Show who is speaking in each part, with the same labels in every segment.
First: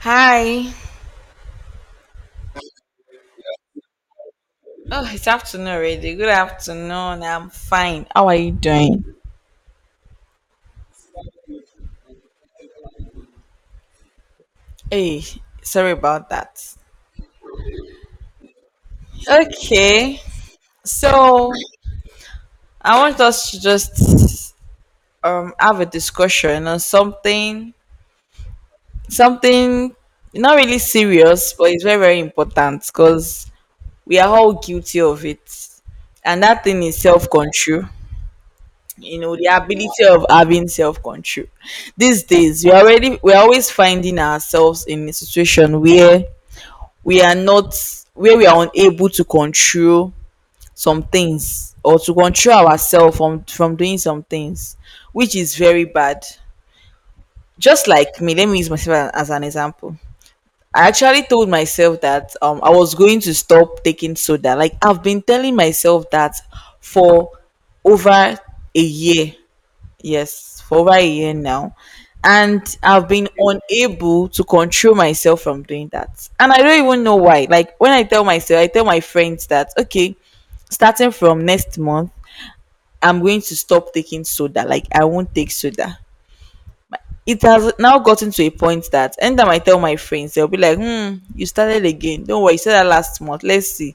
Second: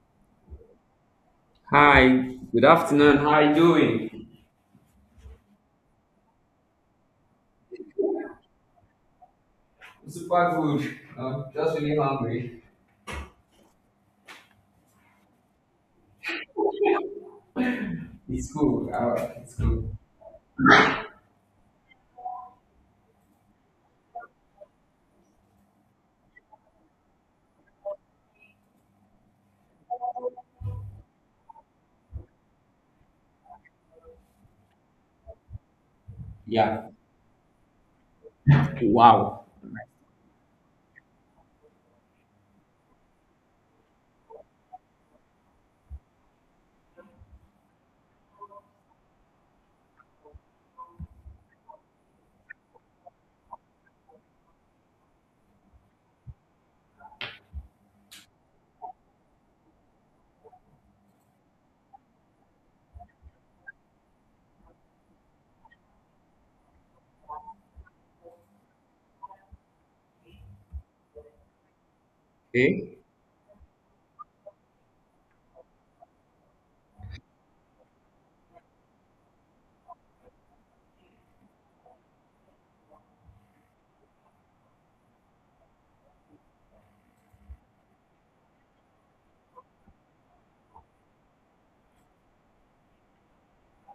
Speaker 1: Hi.
Speaker 2: Hi, good afternoon. How are you doing?
Speaker 1: Oh, it's afternoon already. Good afternoon. I'm fine. How are you doing?
Speaker 2: Super good. Just really hungry.
Speaker 1: Hey, sorry about that.
Speaker 2: It's cool. It's cool.
Speaker 1: Okay. So I want us to just have a discussion on something something not really serious, but it's very, very important because we are all guilty of it. And that thing
Speaker 2: Yeah.
Speaker 1: is self control. You know
Speaker 2: Wow.
Speaker 1: the ability of having self-control. These days we already we're always finding ourselves in a situation where we are not where we are unable to control some things or to control ourselves from doing some things, which is very bad. Just like me, let me use myself as an example. I actually told myself that I was going to stop taking soda. Like I've been telling myself that for over a year. Yes, for over a year now. And
Speaker 2: Okay.
Speaker 1: I've been unable to control myself from doing that. And I don't even know why. Like when I tell myself, I tell my friends that, okay, starting from next month, I'm going to stop taking soda. Like I won't take soda. It has now gotten to a point that anytime I tell my friends, they'll be like, hmm, you started again. Don't worry, you said that last month. Let's see.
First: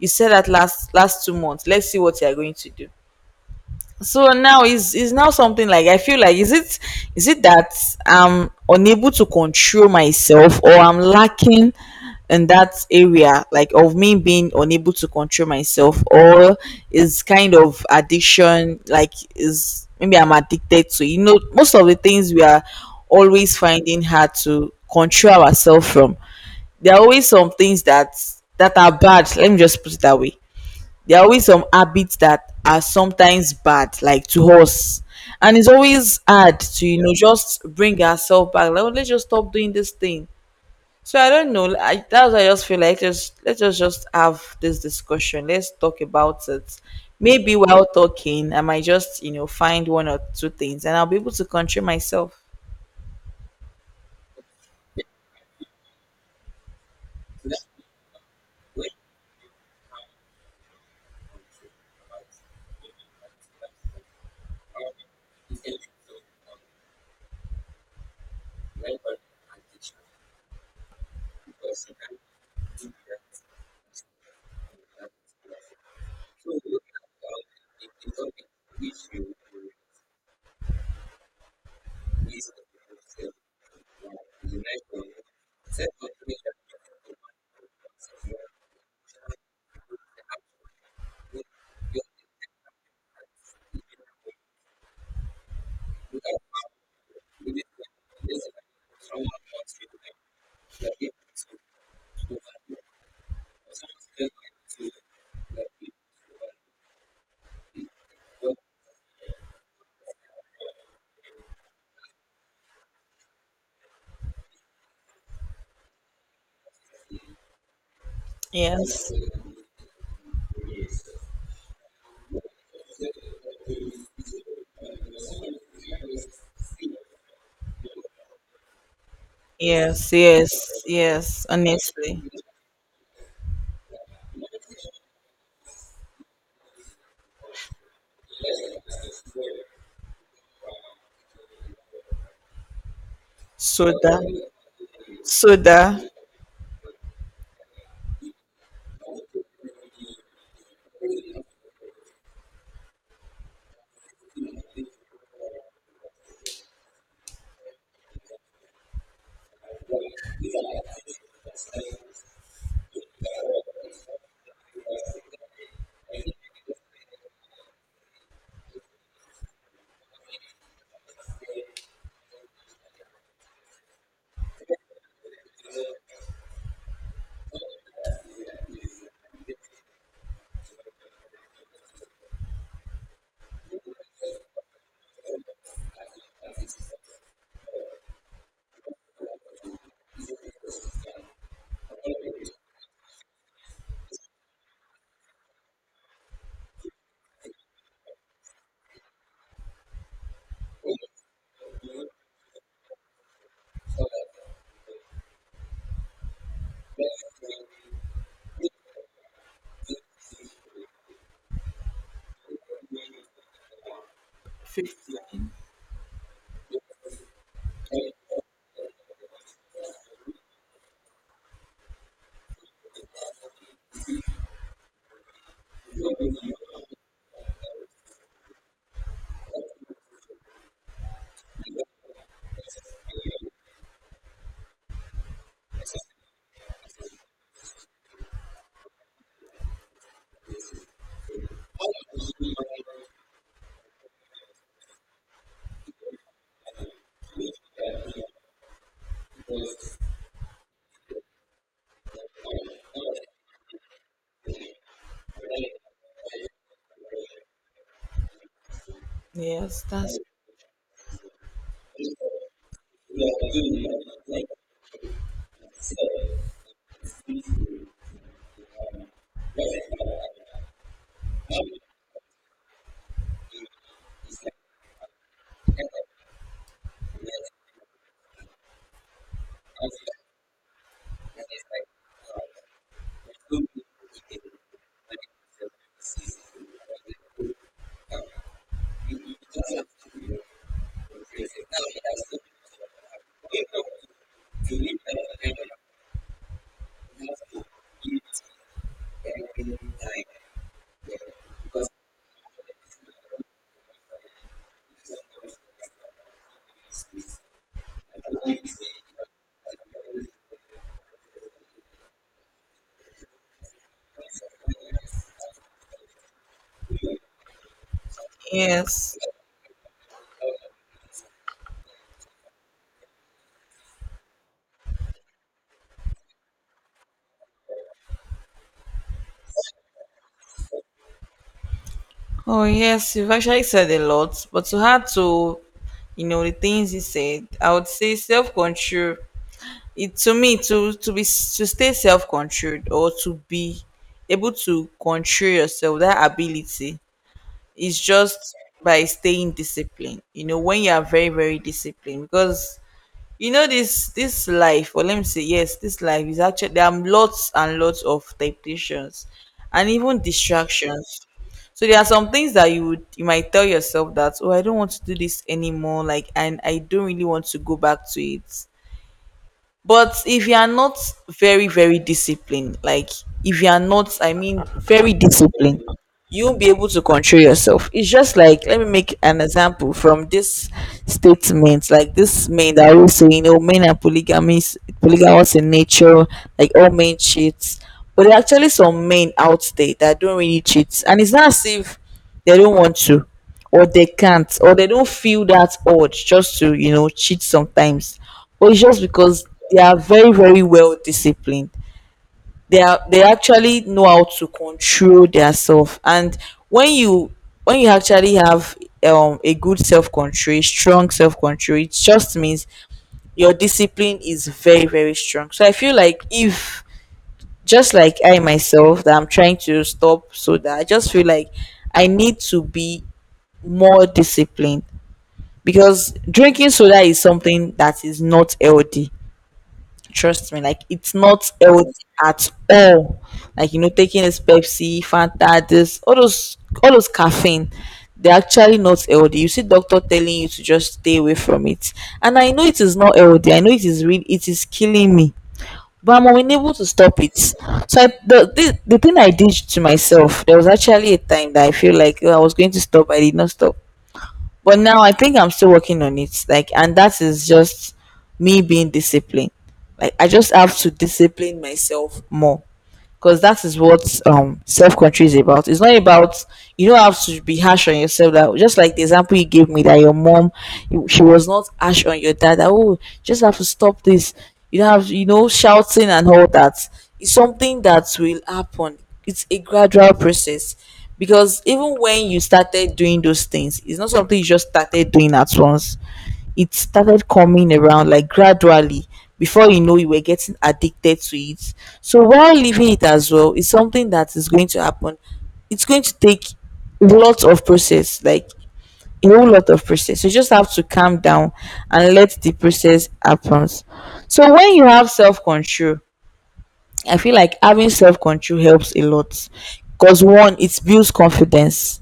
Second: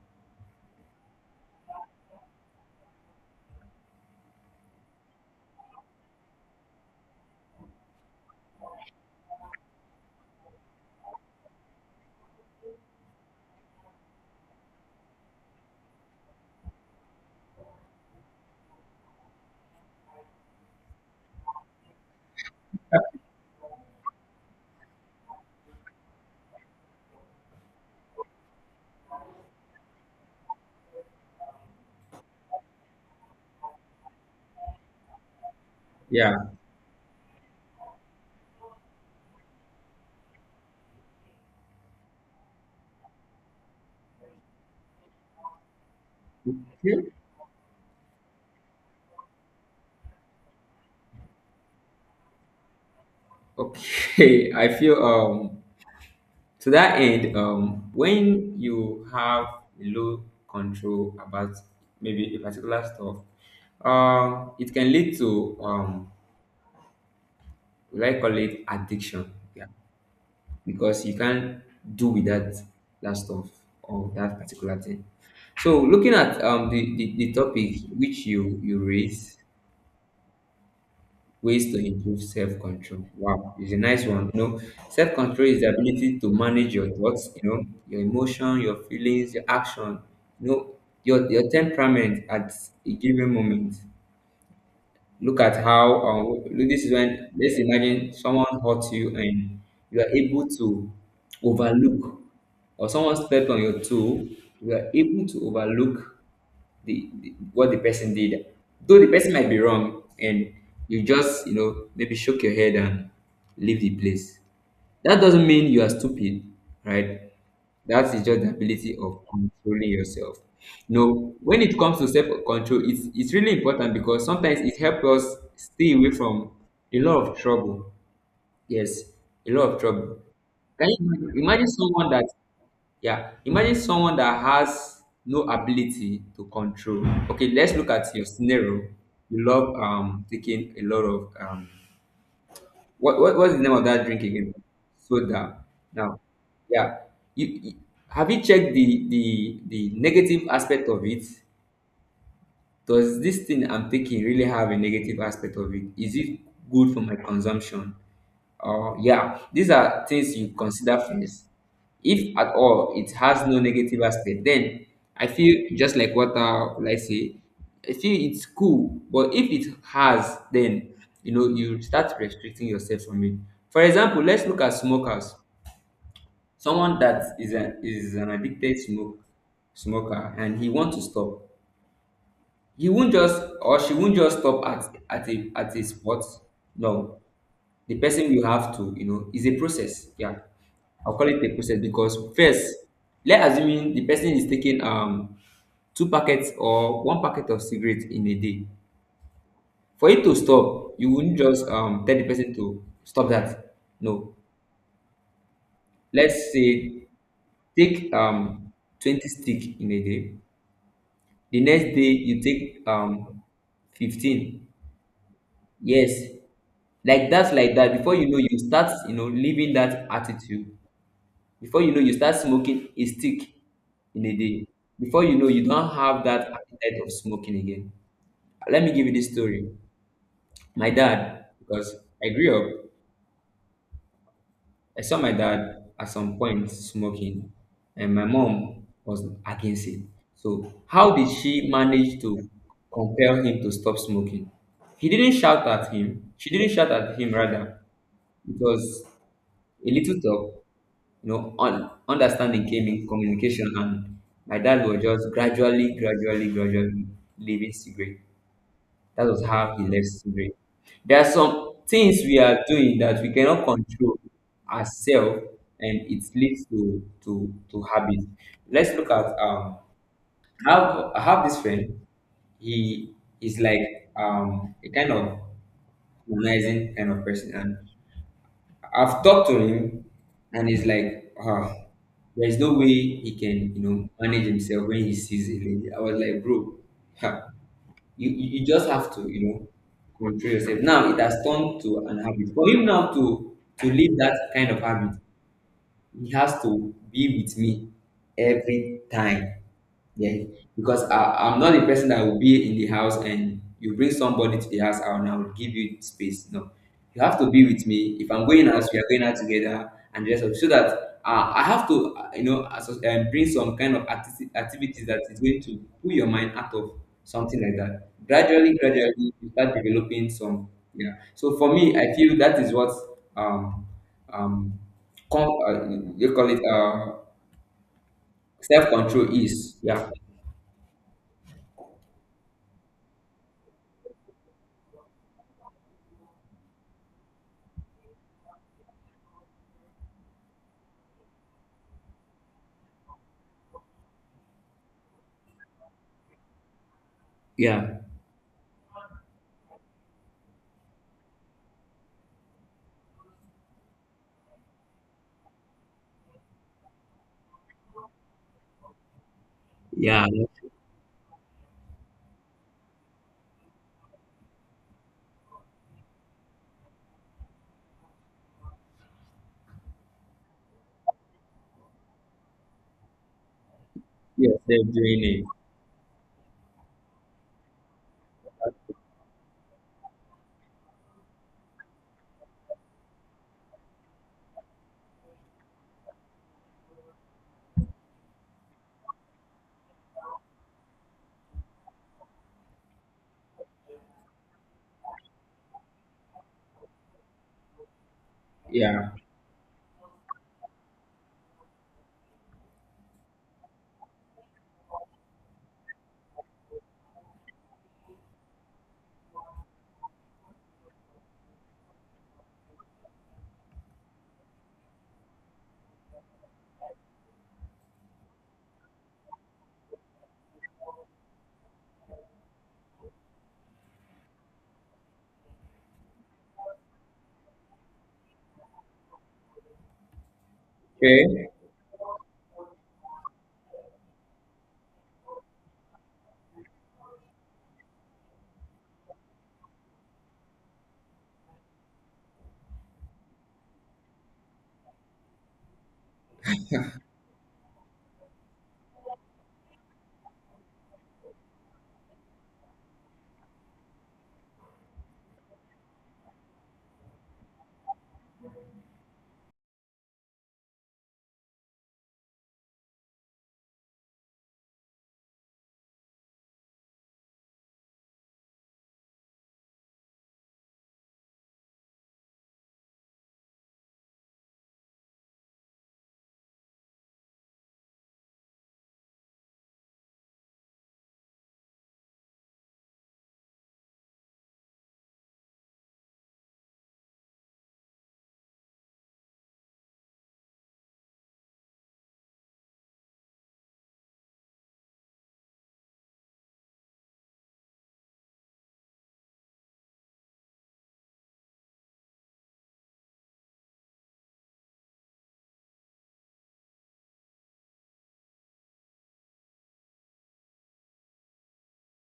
Speaker 1: You said that last last 2 months. Let's see what you're going to do. So now is now something like I feel like, is it, is it that I'm unable to control myself, or I'm lacking in that area, like of me being unable to control myself, or is kind of addiction. Like is maybe I'm addicted to, you know, most of the things we are always finding hard to control ourselves from. There are always some things that are bad. Let me just put it that way. There are always some habits that are sometimes bad, like to us. And it's always
Speaker 2: Yeah.
Speaker 1: hard to, you know, just bring ourselves back. Like, oh, let's just stop doing this thing. So I don't know. That's why I just feel like, just let's just have this discussion. Let's talk about it.
Speaker 2: Yeah.
Speaker 1: Maybe while talking, I might just, you know, find one or two things and I'll be able to control myself.
Speaker 2: Okay. I feel to that end when you have low control about maybe a particular stuff, it can lead to what I call it addiction. Yeah. Because you can't do without that stuff or that particular thing. So looking at the topic which you raised, ways to improve self-control. Wow, it's a nice one. You know, self-control is the ability to manage your thoughts, you know, your emotion, your feelings, your action, you know, your temperament at a given moment. Look at how, this is when let's imagine someone hurt you and you are able to overlook, or someone stepped on your toe, you are able to overlook the what the person did. Though the person might be wrong, and you just, you know, maybe shook your head and leave the place. That doesn't mean you are stupid, right? That is just the ability
Speaker 1: Yes.
Speaker 2: of controlling yourself. No, when it comes to self-control, it's really important because sometimes it helps us stay away from a lot of trouble. Yes, a lot of
Speaker 1: Yes,
Speaker 2: trouble.
Speaker 1: yes,
Speaker 2: Can you imagine
Speaker 1: yes,
Speaker 2: imagine someone
Speaker 1: honestly.
Speaker 2: that, yeah, imagine someone that has no ability to control. Okay, let's look at your scenario. You love taking a lot of what's the name of that
Speaker 1: Soda.
Speaker 2: drink again? Soda.
Speaker 1: Soda.
Speaker 2: Now, yeah. You, have you checked the the negative aspect of it? Does this thing I'm taking really have a negative aspect of it? Is it good for my consumption? Yeah, these are things you consider first. If at all it has no negative aspect, then I feel just like what will I say, I feel it's cool. But if it has, then you know you start restricting yourself from it. For example, let's look at smokers. Someone that is an addicted smoker and he wants to stop. He won't just, or she won't just stop at a spot. No, the person will have to, you know, it's a process. Yeah. I'll call it a process because first, let's assuming the person is taking two packets or one packet of cigarette in a day. For it to stop, you wouldn't just tell the person to stop that. No. Let's say take 20 stick in a day. The next day you take 15. Yes. Like that, like that. Before you know, you start, you know, living that attitude. Before you know, you start smoking a stick in a day. Before you know, you don't have that appetite of smoking again. Let me give you this story. My dad, because I grew up, I saw my dad at some point smoking, and my mom was against it. So, how did she manage to compel him to stop smoking? He didn't shout at him. She didn't shout at him, rather. It was a little talk, you know, understanding came in communication, and my dad was just gradually, gradually, gradually leaving cigarette. That was how he
Speaker 1: Yes,
Speaker 2: left
Speaker 1: that's
Speaker 2: cigarette. There are some things we are doing that we cannot control ourselves, and it leads to habit. Let's look at I have I have this friend. He is like a kind of humanizing kind of person, and I've talked to him, and he's like, ah, there is no way he can, you know, manage himself when he sees a lady. I was like, bro, ha, you just have to, you know, control yourself. Now it has turned to an habit. For him now to leave that kind of habit, he has to be with me every time. Yeah, because I'm not the person that will be in the house and you bring somebody to the house and I will give you space. No, you have to be with me. If I'm going out, we are going out together, and just so that I have to, you know, bring some kind of activities that is going to pull your mind out of something like that. Gradually, gradually,
Speaker 1: yes.
Speaker 2: you start developing some. Yeah. So for me, I feel that is what um um, you call it self control is. Yeah.
Speaker 1: Oh yes, you've actually said a lot, but to add to, you know, the things you said, I would say self control. It, to me, to be, to stay self controlled, or to be able to control yourself, that ability is
Speaker 2: Yeah.
Speaker 1: just by staying disciplined. You know, when you are very, very disciplined, because you know this life, or let me say, yes, this life is actually, there are lots and lots of temptations and even
Speaker 2: Yeah,
Speaker 1: distractions. So there are some things that you would, you might tell yourself that, oh, I don't want to do this anymore, like, and I don't really want to go back to it. But if you are not very, very disciplined, like if you are not, I
Speaker 2: yes,
Speaker 1: mean,
Speaker 2: they're
Speaker 1: very
Speaker 2: doing it.
Speaker 1: disciplined, you won't be able to control yourself. It's just like, let me make an example from this statement, like this man that always say, you know, men are polygamous, polygamous in nature, like all men cheat. But there are actually some men out there that don't really cheat. And it's not as if they don't want to, or they can't, or they don't feel that urge just to, you know, cheat sometimes, but it's just
Speaker 2: Yeah.
Speaker 1: because they are very, very well disciplined. They are, they actually know how to control their self. And when you when you actually have a good self-control, strong self-control, it just means your discipline is very, very strong. So I feel like if, just like I myself that I'm trying to stop, so that I just feel like I need to be more discipline, because drinking soda is something that is not healthy. Trust me, like it's
Speaker 2: Okay.
Speaker 1: not healthy at all. Like, you know, taking this Pepsi, Fanta, this all those caffeine, they're actually not healthy. You see, doctor telling you to just stay away from it, and I know it is not healthy. I know it is real. It is killing me, but I'm unable to stop it. So I, the thing I did to myself, there was actually a time that I feel like, oh, I was going to stop. I did not stop, but now I think I'm still working on it. Like, and that is just me being disciplined. Like, I just have to discipline myself more, because that is what self control is about. It's not about, you don't have to be harsh on yourself. That, just like the example you gave me that your mom, she was not harsh on your dad. That, oh, just have to stop this. You don't have, you know, shouting and all that. It's something that will happen. It's a gradual process, because even when you started doing those things, it's not something you just started doing at once. It started coming around like gradually, before you know, you were getting addicted to it. So while leaving it as well is something that is going to happen. It's going to take lots of process, like a whole lot of process. You just have to calm down and let the process happen. So when you have self-control, I feel like having self-control helps a lot, because one, it builds confidence.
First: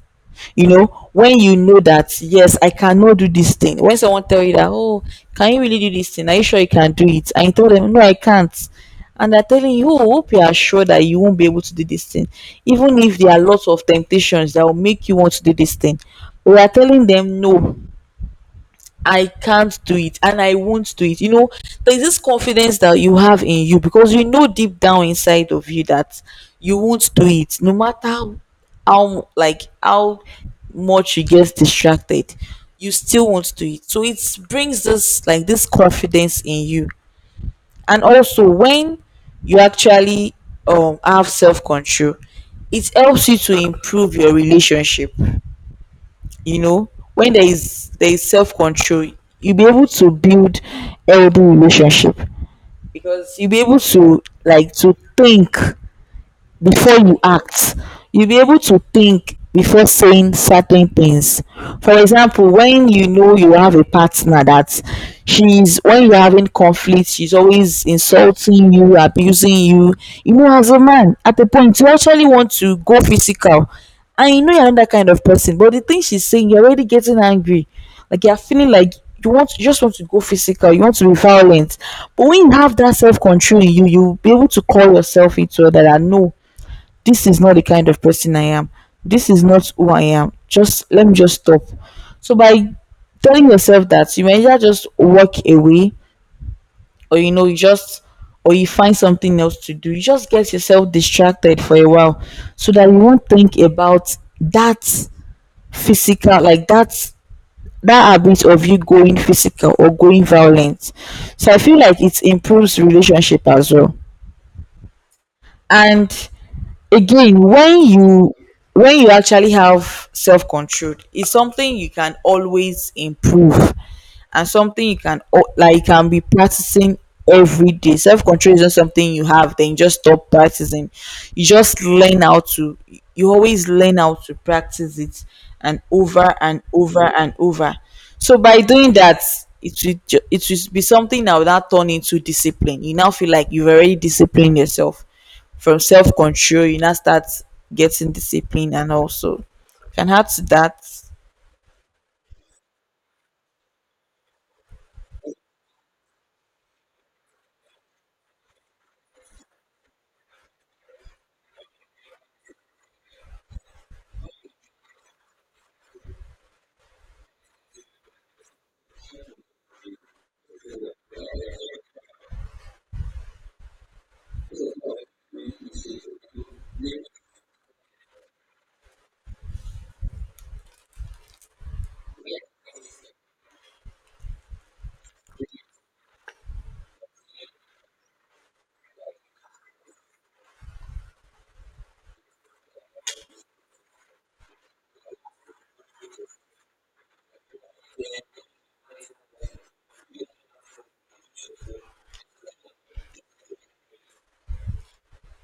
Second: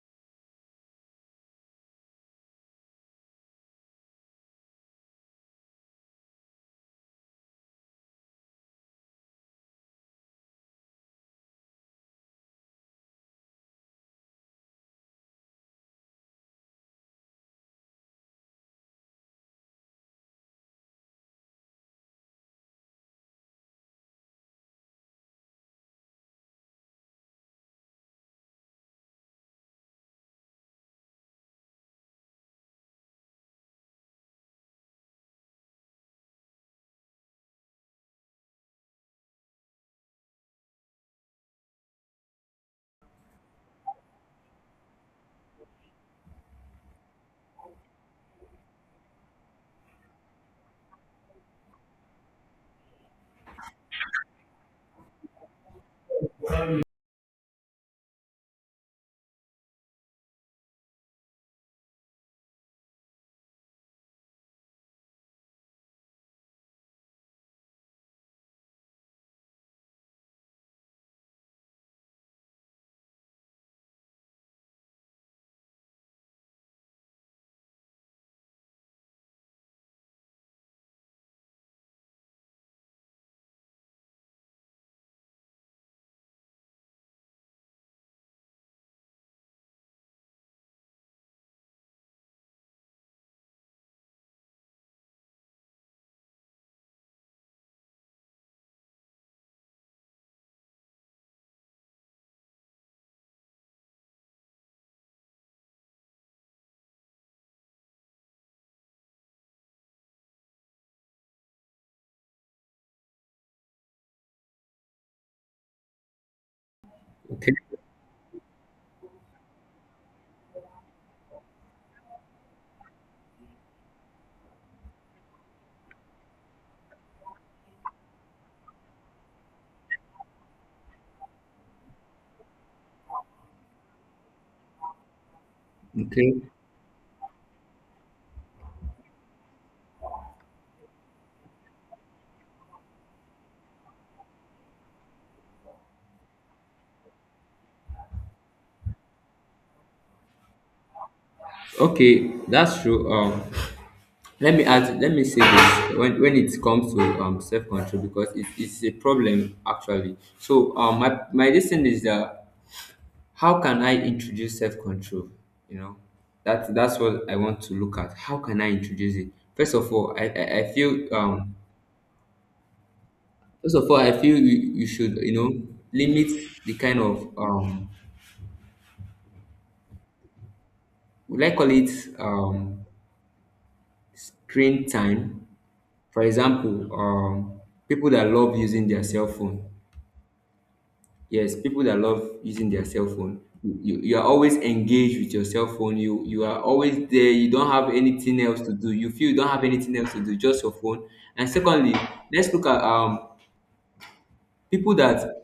Speaker 1: You know, when you know that, yes, I cannot do this thing, when someone tell you that, oh, can you really do this thing, are you sure you can do it, and you tell them, no, I can't, and they're telling you, oh, hope you are sure that you won't be able to do this thing, even if there are lots of temptations that will make you want to do this thing, we are telling them, no, I can't do it and I won't do it. You know, there's this confidence that you have in you, because you know deep down inside of you that you won't do it no matter how like how much you get distracted, you still won't do it. So it brings this, like this confidence in you. And also when you actually have self control, it helps you to improve your relationship. You know, when there is self-control, you'll be able to build healthy relationship, because you'll be able to, to think before you act. You'll be able to think before saying certain things. For example, when you know you have a partner that, she's when you're having conflict, she's always insulting you, abusing you, you know, as a man, at a point, you actually want to go physical, and you know you're not that kind of person, but the thing she's saying, you're already getting angry. Like you're feeling like, you just want to go physical, you want to be violent. But when you have that self-control in you, you'll be able to call yourself into that. I know this is not the kind of person I am. This is not who I am. Just let me just stop. So by telling yourself that, you may either just walk away, or you know, you just, or you find something else to do. You just get yourself distracted for a while, so that you won't think about that physical, like that, that habit of you going physical or going violent. So I feel like it improves relationship as well. And again,
Speaker 2: Okay.
Speaker 1: when you actually have self control, it's something you can always improve, and something like you can be practicing every day. Self control is not something you have, then you just stop practicing. You just learn how to, you always learn how to practice it, and
Speaker 2: Okay.
Speaker 1: over and over and over. So by doing that, it will be something that will now turn into discipline. You now feel like you've already disciplined yourself from self control. You now start getting discipline, and also you can add to that.
Speaker 2: Okay. That's true. Let me add. Let me say this. When it comes to self control, because it's a problem actually. So my lesson is that how can I introduce self control? You know, that's what I want to look at. How can I introduce it? First of all, I feel First of all, I feel you should you know limit the kind of Would I call it um screen time, for example? People that love using their cell phone, yes, people that love using their cell phone, you are always engaged with your cell phone, you are always there, you don't have anything else to do, you feel you don't have anything else to do, just your phone. And secondly, let's look at people that